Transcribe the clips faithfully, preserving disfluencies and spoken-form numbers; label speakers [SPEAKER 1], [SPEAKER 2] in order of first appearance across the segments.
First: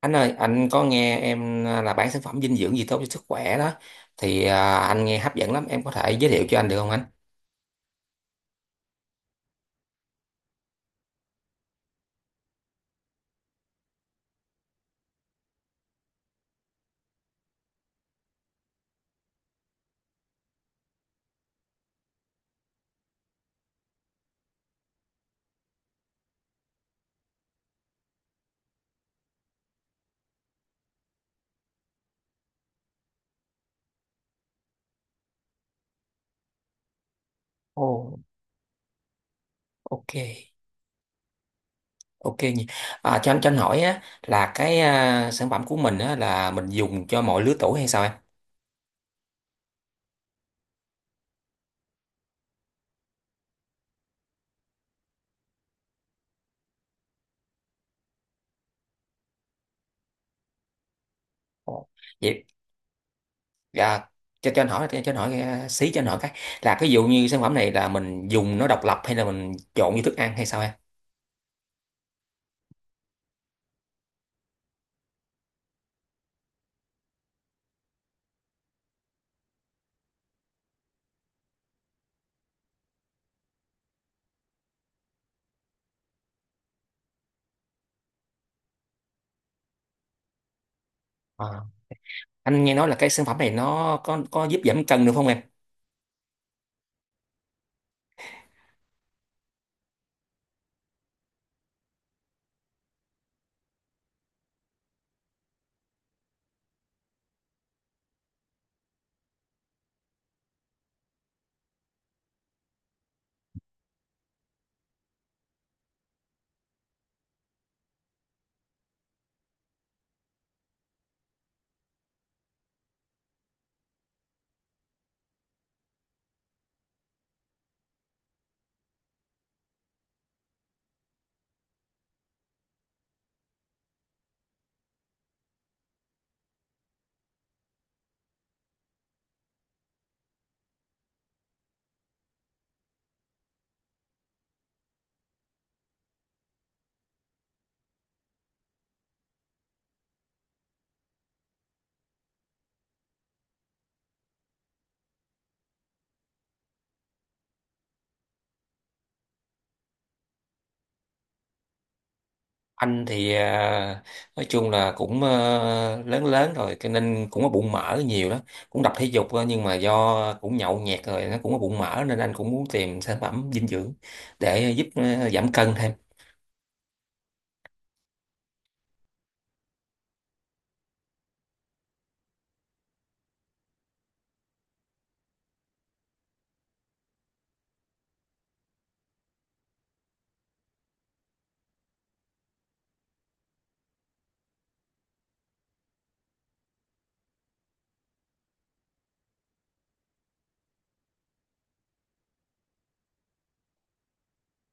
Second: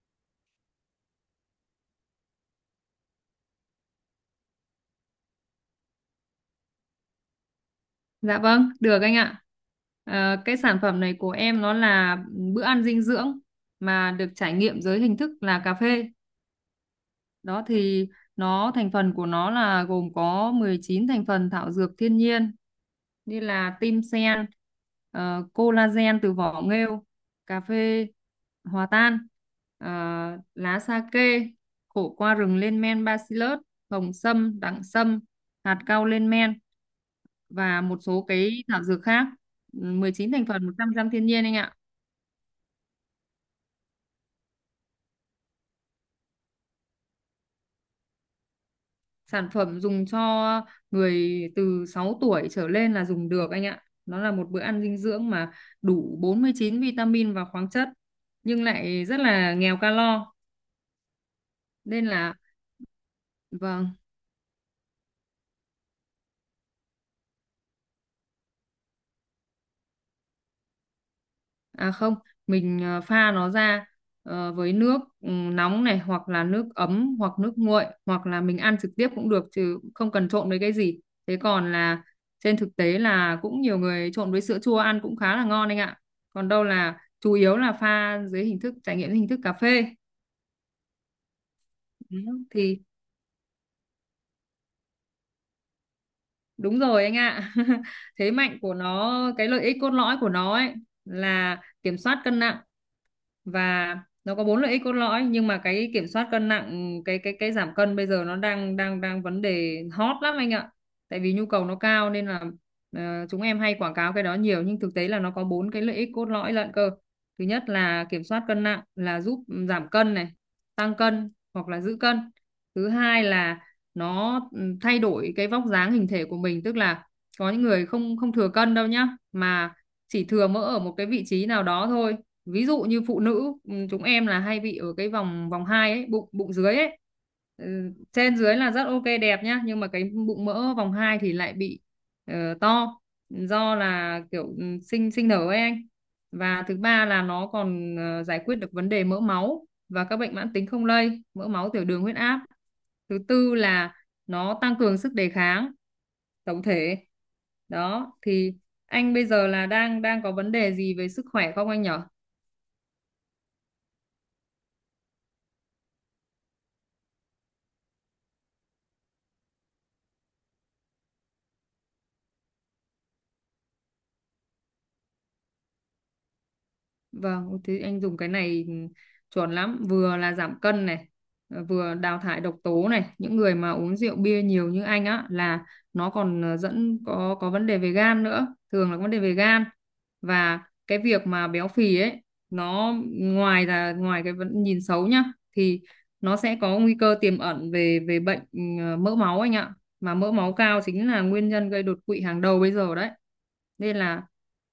[SPEAKER 1] Anh ơi, anh có nghe em à, là bán sản phẩm dinh dưỡng gì tốt cho sức khỏe đó thì à, anh nghe hấp dẫn lắm, em có thể giới thiệu cho anh được không anh?
[SPEAKER 2] Dạ vâng, được anh ạ. Ờ, cái sản phẩm này của em nó là bữa ăn dinh dưỡng mà được trải nghiệm dưới hình thức là cà phê. Đó thì nó thành phần của nó là gồm có mười chín thành phần thảo dược thiên nhiên như là tim sen, ờ, collagen từ vỏ nghêu, cà phê hòa tan, ờ, lá sa kê, khổ qua rừng lên men bacillus, hồng sâm, đẳng sâm, hạt cau lên men và một
[SPEAKER 1] Ồ,
[SPEAKER 2] số cái thảo dược khác. Ừ,
[SPEAKER 1] ok,
[SPEAKER 2] mười chín thành phần một trăm phần trăm thiên nhiên anh ạ.
[SPEAKER 1] ok nhỉ. À, cho anh cho anh hỏi á là cái à, sản phẩm của mình á là mình dùng cho mọi lứa tuổi hay sao em?
[SPEAKER 2] Sản phẩm dùng cho người từ sáu tuổi trở lên là dùng được anh ạ. Nó là một bữa ăn dinh dưỡng mà đủ bốn mươi chín vitamin và khoáng chất nhưng lại rất là nghèo calo
[SPEAKER 1] Ồ,
[SPEAKER 2] nên là
[SPEAKER 1] vậy
[SPEAKER 2] vâng.
[SPEAKER 1] à, cho cho anh hỏi cho anh hỏi à, xí cho anh hỏi cái là cái dụ như sản phẩm này là mình dùng nó độc lập hay là mình trộn với thức ăn hay sao em?
[SPEAKER 2] À không, mình ờ, pha nó ra ờ, với nước ừ, nóng này hoặc là nước ấm hoặc nước nguội hoặc là mình ăn trực tiếp cũng được chứ không cần trộn với cái gì. Thế còn là trên thực tế là cũng nhiều người trộn với sữa chua ăn cũng khá là ngon anh ạ. Còn đâu là chủ yếu là pha dưới hình thức trải nghiệm dưới hình thức cà phê.
[SPEAKER 1] À,
[SPEAKER 2] Đó.
[SPEAKER 1] anh nghe
[SPEAKER 2] Thì
[SPEAKER 1] nói là cái sản phẩm này nó có có giúp giảm cân được không em?
[SPEAKER 2] đúng rồi anh ạ. Thế mạnh của nó, cái lợi ích cốt lõi của nó ấy là kiểm soát cân nặng, và nó có bốn lợi ích cốt lõi. Nhưng mà cái kiểm soát cân nặng, cái cái cái giảm cân bây giờ nó đang đang đang vấn đề hot lắm anh ạ, tại vì nhu cầu nó cao nên là ờ, chúng em hay quảng cáo cái đó nhiều, nhưng thực tế là nó có bốn cái lợi ích cốt lõi lận cơ. Thứ nhất là kiểm soát cân nặng, là giúp giảm cân này, tăng cân hoặc là giữ cân. Thứ hai là nó ừ, thay đổi cái vóc dáng hình thể của mình, tức là có những người không không thừa cân đâu nhá, mà chỉ thừa mỡ ở một cái vị trí nào đó thôi, ví dụ như phụ nữ ừ, chúng em là hay bị ở cái vòng vòng hai ấy, bụng bụng dưới ấy. Ừ, trên dưới là rất ok đẹp nhá, nhưng mà cái bụng mỡ vòng hai thì lại bị ờ, to, do là kiểu ừ, sinh sinh nở ấy anh. Và thứ ba là nó còn ờ, giải quyết được vấn đề mỡ máu và các bệnh mãn tính không lây, mỡ máu, tiểu đường, huyết áp. Thứ tư là nó tăng cường sức đề kháng tổng thể. Đó thì anh bây giờ là đang đang có vấn đề gì về sức khỏe không anh nhỉ?
[SPEAKER 1] Anh thì à, nói chung là cũng ờ, lớn lớn rồi cho nên cũng có bụng mỡ nhiều đó, cũng tập thể dục thôi, nhưng mà do cũng nhậu nhẹt rồi nó cũng có bụng mỡ nên anh cũng muốn tìm sản phẩm dinh dưỡng để giúp ờ, giảm cân thêm.
[SPEAKER 2] Vâng, thế anh dùng cái này chuẩn lắm, vừa là giảm cân này, ờ, vừa đào thải độc tố này. Những người mà uống rượu bia nhiều như anh á là nó còn ờ, dẫn có có vấn đề về gan nữa, thường là vấn đề về gan. Và cái việc mà béo phì ấy, nó ngoài là ngoài cái vấn nhìn xấu nhá, thì nó sẽ có nguy cơ tiềm ẩn về về bệnh ờ, mỡ máu anh ạ. Mà mỡ máu cao chính là nguyên nhân gây đột quỵ hàng đầu bây giờ đấy, nên là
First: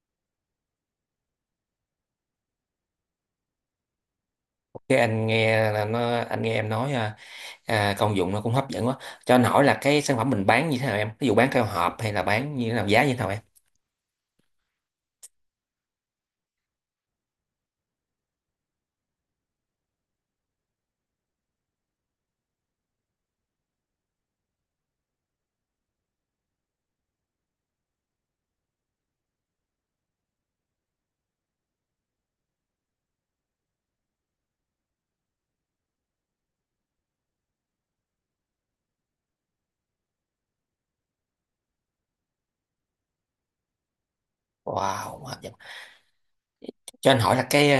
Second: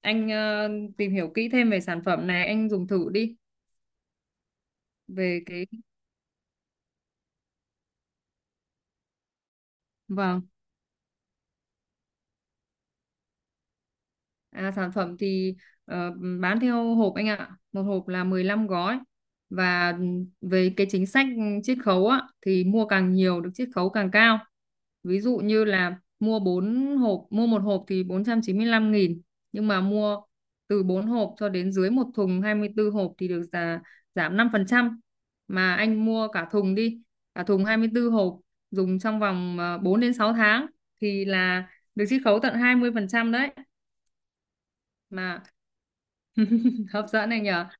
[SPEAKER 2] anh ờ, tìm hiểu kỹ thêm về sản phẩm này, anh dùng thử đi
[SPEAKER 1] Cái anh
[SPEAKER 2] về cái
[SPEAKER 1] nghe là nó anh nghe em nói à, à, công dụng nó cũng hấp dẫn quá. Cho anh hỏi là cái sản phẩm
[SPEAKER 2] và
[SPEAKER 1] mình bán như thế nào em, ví dụ bán theo hộp hay là bán như thế nào, giá như thế nào em?
[SPEAKER 2] À, sản phẩm thì ờ, bán theo hộp anh ạ. Một hộp là mười lăm gói. Và về cái chính sách chiết khấu á, thì mua càng nhiều được chiết khấu càng cao. Ví dụ như là mua bốn hộp, mua một hộp thì bốn trăm chín mươi lăm nghìn. Nhưng mà mua từ bốn hộp cho đến dưới một thùng hai mươi tư hộp thì được giá, giảm năm phần trăm. Mà anh mua cả thùng đi, cả thùng hai mươi tư hộp dùng trong vòng ờ, bốn đến sáu tháng thì là được chiết khấu tận hai mươi phần trăm đấy,
[SPEAKER 1] Wow, hấp
[SPEAKER 2] mà
[SPEAKER 1] dẫn.
[SPEAKER 2] hấp
[SPEAKER 1] Cho anh
[SPEAKER 2] dẫn
[SPEAKER 1] hỏi
[SPEAKER 2] này
[SPEAKER 1] là
[SPEAKER 2] nhỉ.
[SPEAKER 1] cái ờ,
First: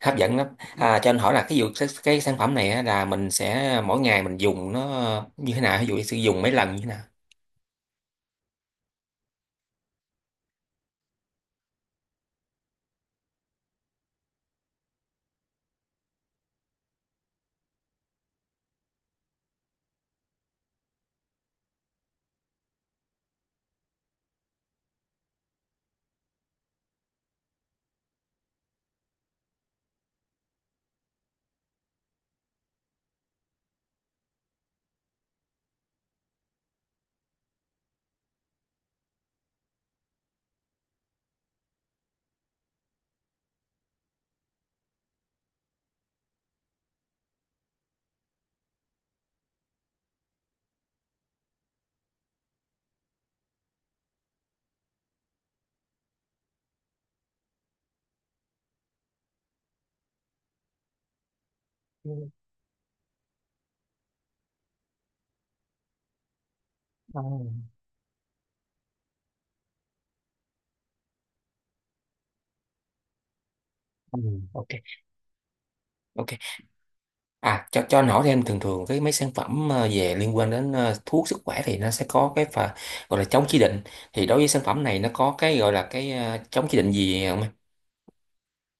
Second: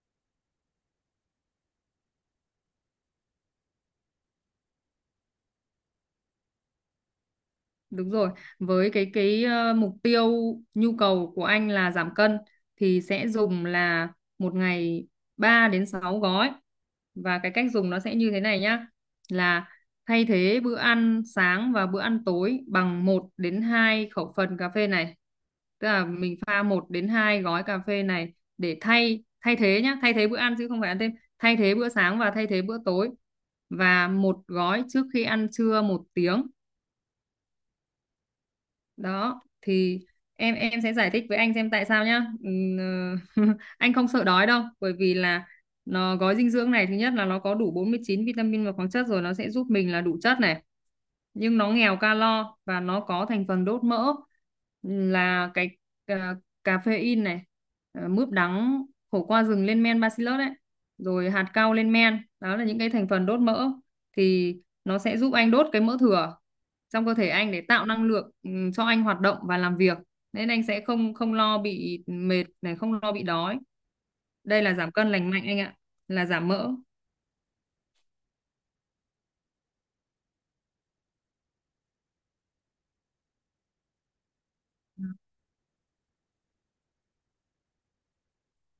[SPEAKER 1] hấp dẫn lắm. À, cho anh hỏi là cái vụ cái, cái sản phẩm này á, là mình sẽ mỗi ngày mình dùng nó như thế nào, ví dụ sử dụng mấy lần như thế nào?
[SPEAKER 2] Đúng rồi, với cái cái ờ, mục tiêu nhu cầu của anh là giảm cân thì sẽ dùng là một ngày ba đến sáu gói. Và cái cách dùng nó sẽ như thế này nhá, là thay thế bữa ăn sáng và bữa ăn tối bằng một đến hai khẩu phần cà phê này. Tức là mình pha một đến hai gói cà phê này để thay thay thế nhá, thay thế bữa ăn chứ không phải ăn thêm, thay thế bữa sáng và thay thế bữa tối, và một gói trước khi ăn trưa một tiếng. Đó thì em em sẽ giải thích với anh xem tại sao nhá. Ừm, anh không sợ đói đâu, bởi vì là nó gói dinh dưỡng này thứ nhất là nó có đủ bốn mươi chín vitamin và khoáng chất rồi, nó sẽ giúp mình là đủ chất này, nhưng nó nghèo calo và nó có thành phần đốt mỡ là cái cà, caffeine này, ờ, mướp đắng, khổ qua rừng lên men bacillus đấy, rồi hạt cau lên
[SPEAKER 1] Ừ,
[SPEAKER 2] men, đó là những cái thành phần đốt mỡ, thì nó sẽ giúp anh đốt cái mỡ thừa trong cơ
[SPEAKER 1] à,
[SPEAKER 2] thể anh để tạo năng lượng ừ, cho anh hoạt động và làm việc, nên anh sẽ không không lo bị mệt này, không lo bị đói.
[SPEAKER 1] ừ,
[SPEAKER 2] Đây
[SPEAKER 1] ok,
[SPEAKER 2] là giảm cân lành mạnh anh ạ, là
[SPEAKER 1] ok.
[SPEAKER 2] giảm mỡ.
[SPEAKER 1] À, cho cho anh hỏi thêm, thường thường cái mấy sản phẩm ờ, về liên quan đến ờ, thuốc sức khỏe thì nó sẽ có cái phần gọi là chống chỉ định, thì đối với sản phẩm này nó có cái gọi là cái ờ, chống chỉ định gì không em?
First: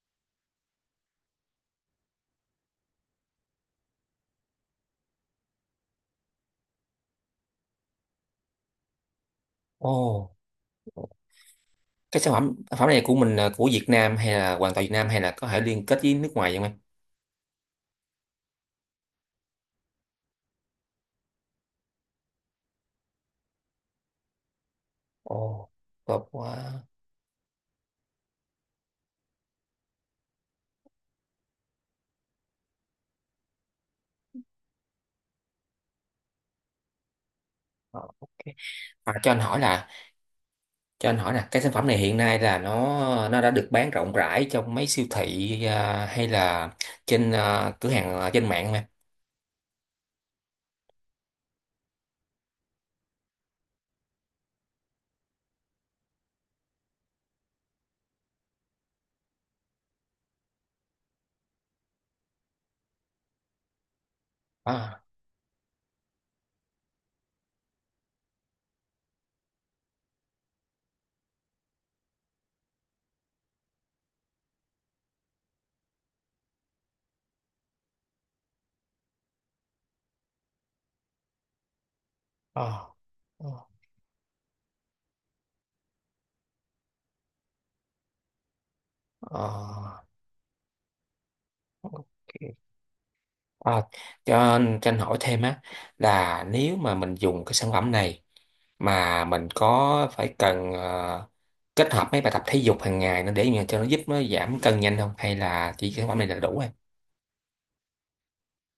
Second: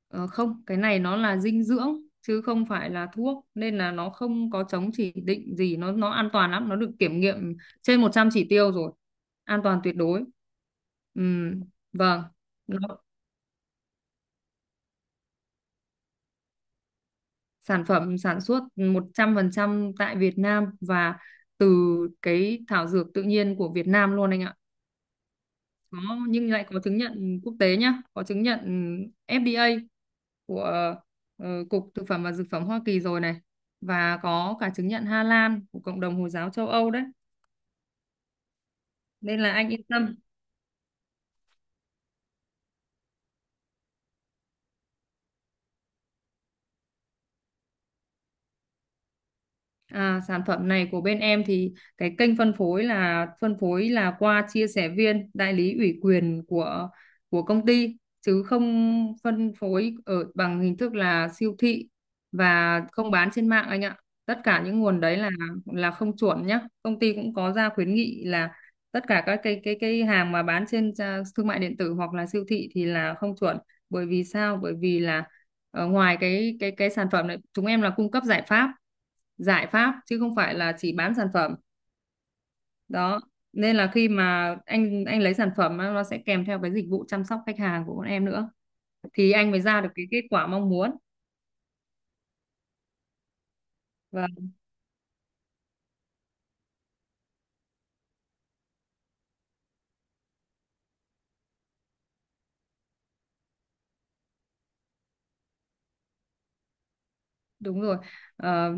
[SPEAKER 2] Ờ, không, cái này nó là dinh dưỡng chứ không phải là thuốc nên là nó không có chống chỉ định gì, nó nó an toàn lắm, nó được kiểm nghiệm trên một trăm chỉ tiêu rồi. An toàn
[SPEAKER 1] Ồ.
[SPEAKER 2] tuyệt đối. Ừm,
[SPEAKER 1] Cái
[SPEAKER 2] vâng.
[SPEAKER 1] sản phẩm
[SPEAKER 2] Nó,
[SPEAKER 1] sản phẩm này của mình là của Việt Nam hay là hoàn toàn Việt Nam hay là có thể liên kết với nước ngoài vậy không em?
[SPEAKER 2] sản phẩm sản xuất một trăm phần trăm tại Việt Nam và từ cái thảo dược tự nhiên của Việt Nam luôn anh ạ.
[SPEAKER 1] Ồ,
[SPEAKER 2] có
[SPEAKER 1] tốt
[SPEAKER 2] nhưng lại có
[SPEAKER 1] quá.
[SPEAKER 2] chứng nhận quốc tế nhá, có chứng nhận ép đê a của ờ, Cục Thực phẩm và Dược phẩm Hoa Kỳ rồi này, và có cả chứng nhận Hà Lan của cộng đồng Hồi giáo châu Âu đấy,
[SPEAKER 1] Ờ, ok. À, cho anh
[SPEAKER 2] nên là
[SPEAKER 1] hỏi
[SPEAKER 2] anh yên
[SPEAKER 1] là
[SPEAKER 2] tâm.
[SPEAKER 1] cho anh hỏi là cái sản phẩm này hiện nay là nó nó đã được bán rộng rãi trong mấy siêu thị à, hay là trên à, cửa hàng à, trên mạng mà?
[SPEAKER 2] À, sản phẩm này của bên em thì cái kênh phân phối là phân phối là qua chia sẻ viên đại lý ủy quyền của của công ty chứ không phân phối ở bằng hình thức là siêu thị và không bán trên mạng anh ạ. Tất cả những nguồn
[SPEAKER 1] À,
[SPEAKER 2] đấy là là không chuẩn nhá. Công ty cũng có ra khuyến nghị là tất cả các cái cái cái hàng mà bán trên à, thương mại điện tử hoặc là siêu thị thì là không chuẩn. Bởi vì sao? Bởi vì là, Ờ, ngoài cái cái cái sản phẩm này, chúng em là cung cấp giải pháp, giải pháp chứ không phải là chỉ bán sản phẩm
[SPEAKER 1] à,
[SPEAKER 2] đó,
[SPEAKER 1] à,
[SPEAKER 2] nên là khi mà anh anh lấy sản phẩm á, nó sẽ kèm theo cái dịch vụ chăm sóc khách hàng của bọn em nữa, thì anh mới ra được
[SPEAKER 1] à,
[SPEAKER 2] cái kết quả mong muốn.
[SPEAKER 1] ok. À,
[SPEAKER 2] Và.
[SPEAKER 1] cho anh cho anh hỏi thêm á, là nếu mà mình dùng cái sản phẩm này mà mình có phải cần à, kết hợp mấy bài tập thể dục hàng ngày nữa để mà cho nó giúp nó giảm cân nhanh không, hay là chỉ cái sản phẩm này là đủ?
[SPEAKER 2] Đúng rồi. Ờ,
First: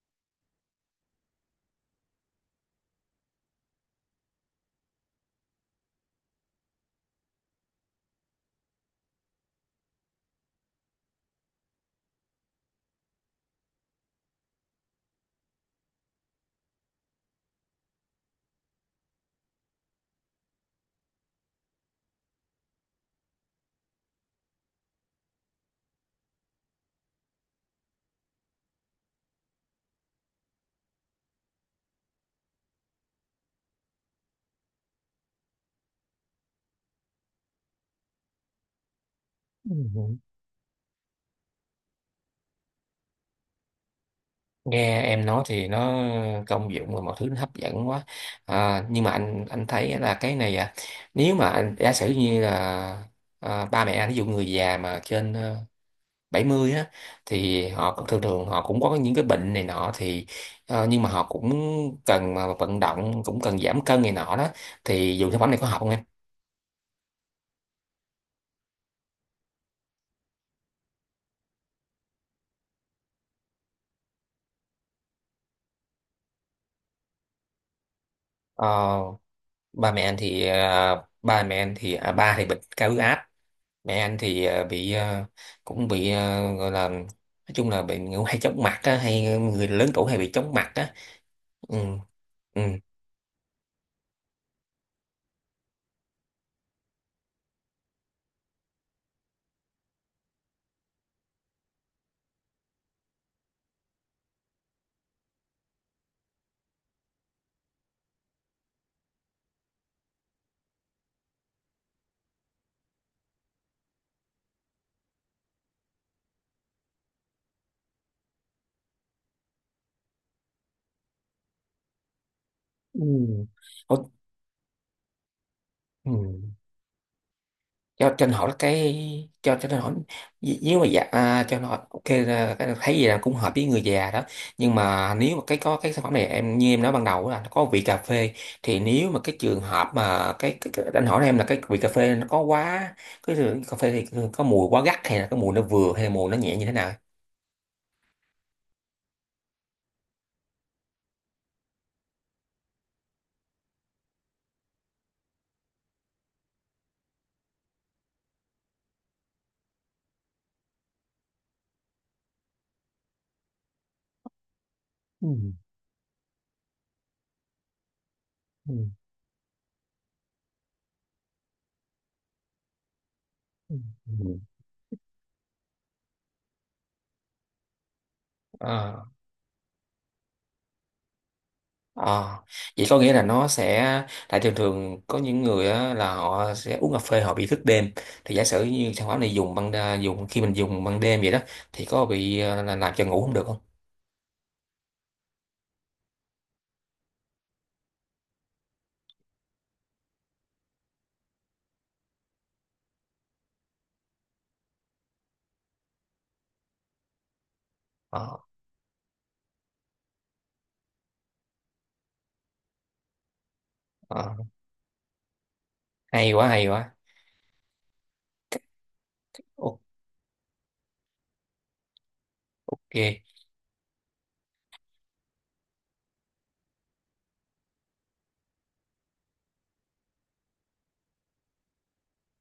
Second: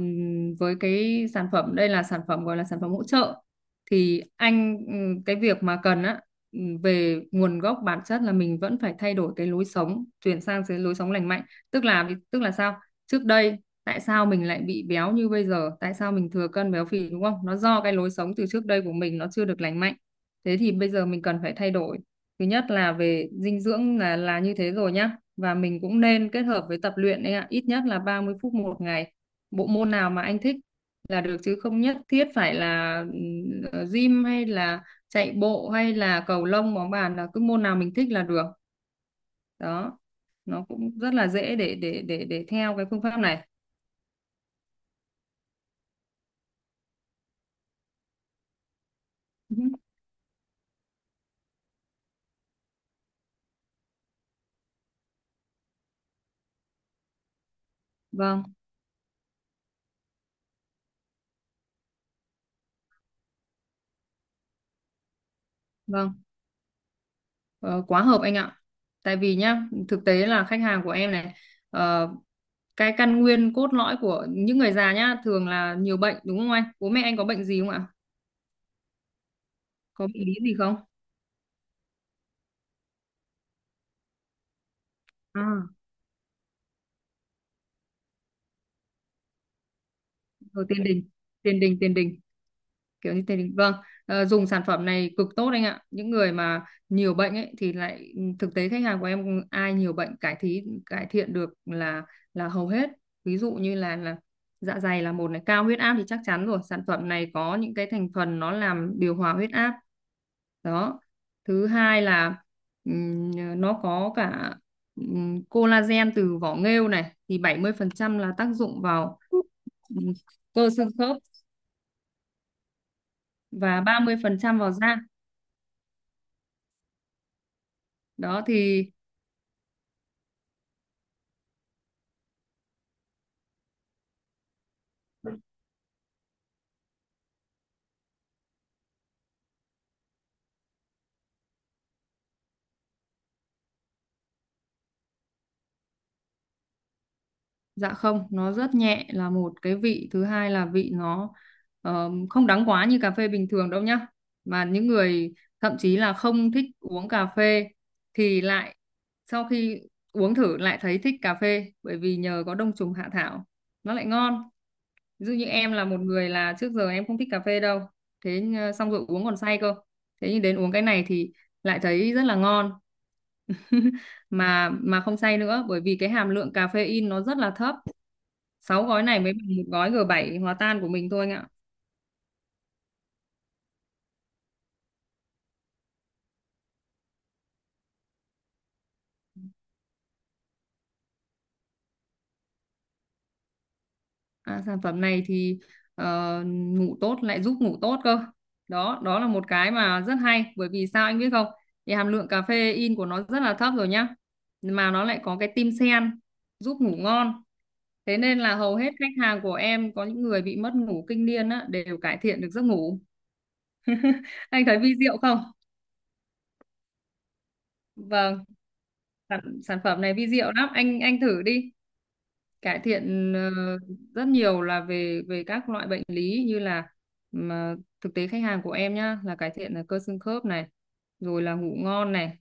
[SPEAKER 2] với cái sản phẩm đây là sản phẩm gọi là sản phẩm hỗ trợ, thì anh ừ, cái việc mà cần á ừ, về nguồn gốc bản chất là mình vẫn phải thay đổi cái lối sống, chuyển sang cái lối sống lành mạnh. Tức là tức là sao? Trước đây tại sao mình lại bị béo như bây giờ, tại sao mình thừa cân béo phì, đúng không? Nó do cái lối sống từ trước đây của mình nó chưa được lành mạnh. Thế thì bây giờ mình cần phải thay đổi. Thứ nhất là về dinh dưỡng là là như thế rồi nhá, và mình cũng nên kết hợp với tập luyện đấy ạ, ít nhất là ba mươi phút một ngày. Bộ môn nào mà anh thích là được, chứ không nhất thiết phải là ừ, ờ, gym hay là chạy bộ hay là cầu lông bóng bàn, là cứ môn nào mình thích là được. Đó.
[SPEAKER 1] Rồi,
[SPEAKER 2] Nó cũng rất là dễ để để để để theo cái phương pháp này.
[SPEAKER 1] nghe em nói thì nó công dụng và mọi thứ nó hấp dẫn quá. À, nhưng mà anh
[SPEAKER 2] Ừ,
[SPEAKER 1] anh thấy là cái này à, nếu mà anh giả sử như là à, ba mẹ anh, ví dụ người già mà trên ờ, bảy mươi á, thì họ cũng- thường
[SPEAKER 2] Vâng,
[SPEAKER 1] thường họ cũng có những cái bệnh này nọ thì ờ, nhưng mà họ cũng cần mà vận động, cũng cần giảm cân này nọ đó, thì dùng sản phẩm này có học không em?
[SPEAKER 2] vâng. Ờ, quá hợp anh ạ. Tại vì nhá, thực tế là khách hàng của em này, ờ, cái căn nguyên cốt lõi của những người già nhá thường là nhiều bệnh đúng không anh? Bố mẹ anh có bệnh gì không ạ?
[SPEAKER 1] Ờ, ba mẹ
[SPEAKER 2] Có
[SPEAKER 1] anh
[SPEAKER 2] bị lý
[SPEAKER 1] thì
[SPEAKER 2] gì không?
[SPEAKER 1] à, ba mẹ anh thì à, ba thì bệnh cao huyết áp, mẹ anh thì ờ, bị ờ,
[SPEAKER 2] À,
[SPEAKER 1] cũng bị ờ, gọi là nói chung là bị ngủ hay chóng mặt á, hay người lớn tuổi hay bị chóng
[SPEAKER 2] rồi
[SPEAKER 1] mặt
[SPEAKER 2] tiền
[SPEAKER 1] á.
[SPEAKER 2] đình, tiền
[SPEAKER 1] Ừ.
[SPEAKER 2] đình tiền đình,
[SPEAKER 1] Ừ.
[SPEAKER 2] kiểu như tiền đình, vâng. ờ, dùng sản phẩm này cực tốt anh ạ, những người mà nhiều bệnh ấy thì lại ừ, thực tế khách hàng của em ai nhiều bệnh cải thí cải thiện được là là hầu hết, ví dụ như là là dạ dày là một này, cao huyết áp thì chắc chắn rồi, sản phẩm này có những cái thành phần nó làm điều hòa huyết áp đó. Thứ hai là ừm, nó có cả ừm, collagen từ vỏ nghêu này, thì bảy mươi phần trăm là tác dụng vào ừ, cơ xương khớp,
[SPEAKER 1] Ừ.
[SPEAKER 2] và
[SPEAKER 1] Ủa,
[SPEAKER 2] ba mươi phần trăm vào da.
[SPEAKER 1] ừ. cho cho anh
[SPEAKER 2] Đó
[SPEAKER 1] hỏi
[SPEAKER 2] thì
[SPEAKER 1] cái cho cho anh hỏi n- nếu mà dạ à, cho anh hỏi ok là cái thấy gì là cũng hợp với người già đó, nhưng mà nếu mà cái có cái sản phẩm này em như em nói ban đầu là nó có vị cà phê, thì nếu mà cái trường hợp mà cái, cái, cái anh hỏi em là cái vị cà phê nó có quá cái cà phê thì có mùi quá gắt hay là cái mùi nó vừa hay là mùi nó nhẹ như thế nào?
[SPEAKER 2] dạ không, nó rất nhẹ là một cái vị, thứ hai là vị nó ờ, không đắng quá như cà phê bình thường đâu nhá. Mà những người thậm chí là không thích uống cà phê thì lại sau khi uống thử lại thấy thích cà phê, bởi vì nhờ có đông trùng hạ thảo nó lại ngon. Ví dụ như
[SPEAKER 1] Ừ,
[SPEAKER 2] em là một người là trước giờ em không thích cà phê đâu, thế ờ,
[SPEAKER 1] ừ,
[SPEAKER 2] xong rồi uống còn say cơ, thế nhưng đến uống cái này thì lại thấy rất là ngon,
[SPEAKER 1] ừ, ừ.
[SPEAKER 2] mà mà không say nữa, bởi vì cái hàm lượng caffeine nó rất là thấp, sáu gói
[SPEAKER 1] Ờ,
[SPEAKER 2] này mới bằng một gói g bảy hòa tan của mình thôi anh ạ.
[SPEAKER 1] ờ. Vậy có nghĩa là nó sẽ, tại thường thường có những người á, là họ sẽ uống cà phê họ bị thức đêm, thì giả sử như sản phẩm này dùng ban đa- dùng khi mình dùng ban đêm vậy đó, thì có bị ờ, là làm cho ngủ không được không?
[SPEAKER 2] À, sản phẩm này thì ờ, ngủ tốt, lại giúp ngủ tốt cơ. Đó đó là một cái mà rất hay, bởi vì sao anh biết không? Thì hàm lượng caffeine của nó rất là thấp rồi nhá, mà nó lại có cái tim sen giúp ngủ ngon. Thế
[SPEAKER 1] Ờ,
[SPEAKER 2] nên là hầu hết khách hàng của em có những người bị mất ngủ kinh niên á, đều cải thiện được giấc ngủ.
[SPEAKER 1] ờ.
[SPEAKER 2] Anh thấy vi diệu không?
[SPEAKER 1] Hay quá, hay quá.
[SPEAKER 2] Vâng, sản, sản phẩm này vi diệu lắm, anh anh thử đi. Cải
[SPEAKER 1] Ok,
[SPEAKER 2] thiện ờ, rất nhiều là về về các loại bệnh lý như là, mà thực tế khách hàng của em nhá, là cải thiện là cơ xương khớp này, rồi là ngủ ngon này,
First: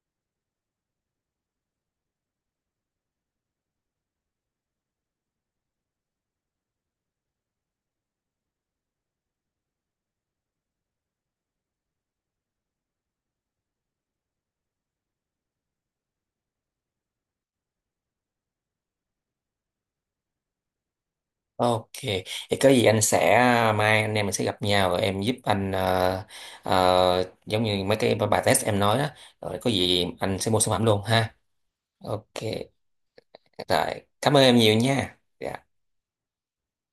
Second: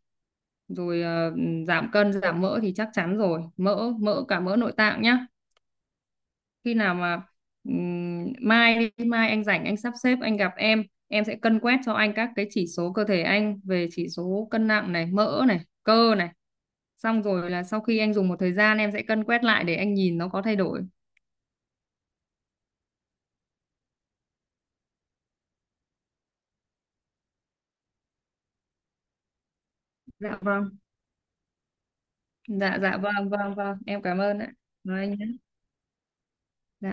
[SPEAKER 2] rồi ờ, giảm cân, giảm mỡ thì chắc chắn rồi, mỡ mỡ cả mỡ nội tạng nhá. Khi nào mà ừm, mai đi, mai anh rảnh anh sắp xếp anh gặp em em sẽ cân quét cho anh các cái chỉ số cơ thể anh về chỉ số cân nặng này, mỡ này, cơ này, xong rồi là sau khi anh dùng một thời gian em sẽ cân quét lại để anh nhìn nó có thay đổi.
[SPEAKER 1] ok. Thì có gì anh sẽ, mai anh em mình sẽ gặp nhau rồi em giúp anh ờ, ờ, giống như mấy cái bài test em nói đó, rồi có gì
[SPEAKER 2] Dạ
[SPEAKER 1] anh sẽ mua
[SPEAKER 2] vâng,
[SPEAKER 1] sản phẩm luôn ha. Ok.
[SPEAKER 2] dạ dạ vâng vâng vâng, em
[SPEAKER 1] Rồi,
[SPEAKER 2] cảm
[SPEAKER 1] cảm
[SPEAKER 2] ơn
[SPEAKER 1] ơn
[SPEAKER 2] ạ.
[SPEAKER 1] em nhiều
[SPEAKER 2] Rồi anh
[SPEAKER 1] nha.
[SPEAKER 2] nhé.
[SPEAKER 1] Dạ.
[SPEAKER 2] Dạ.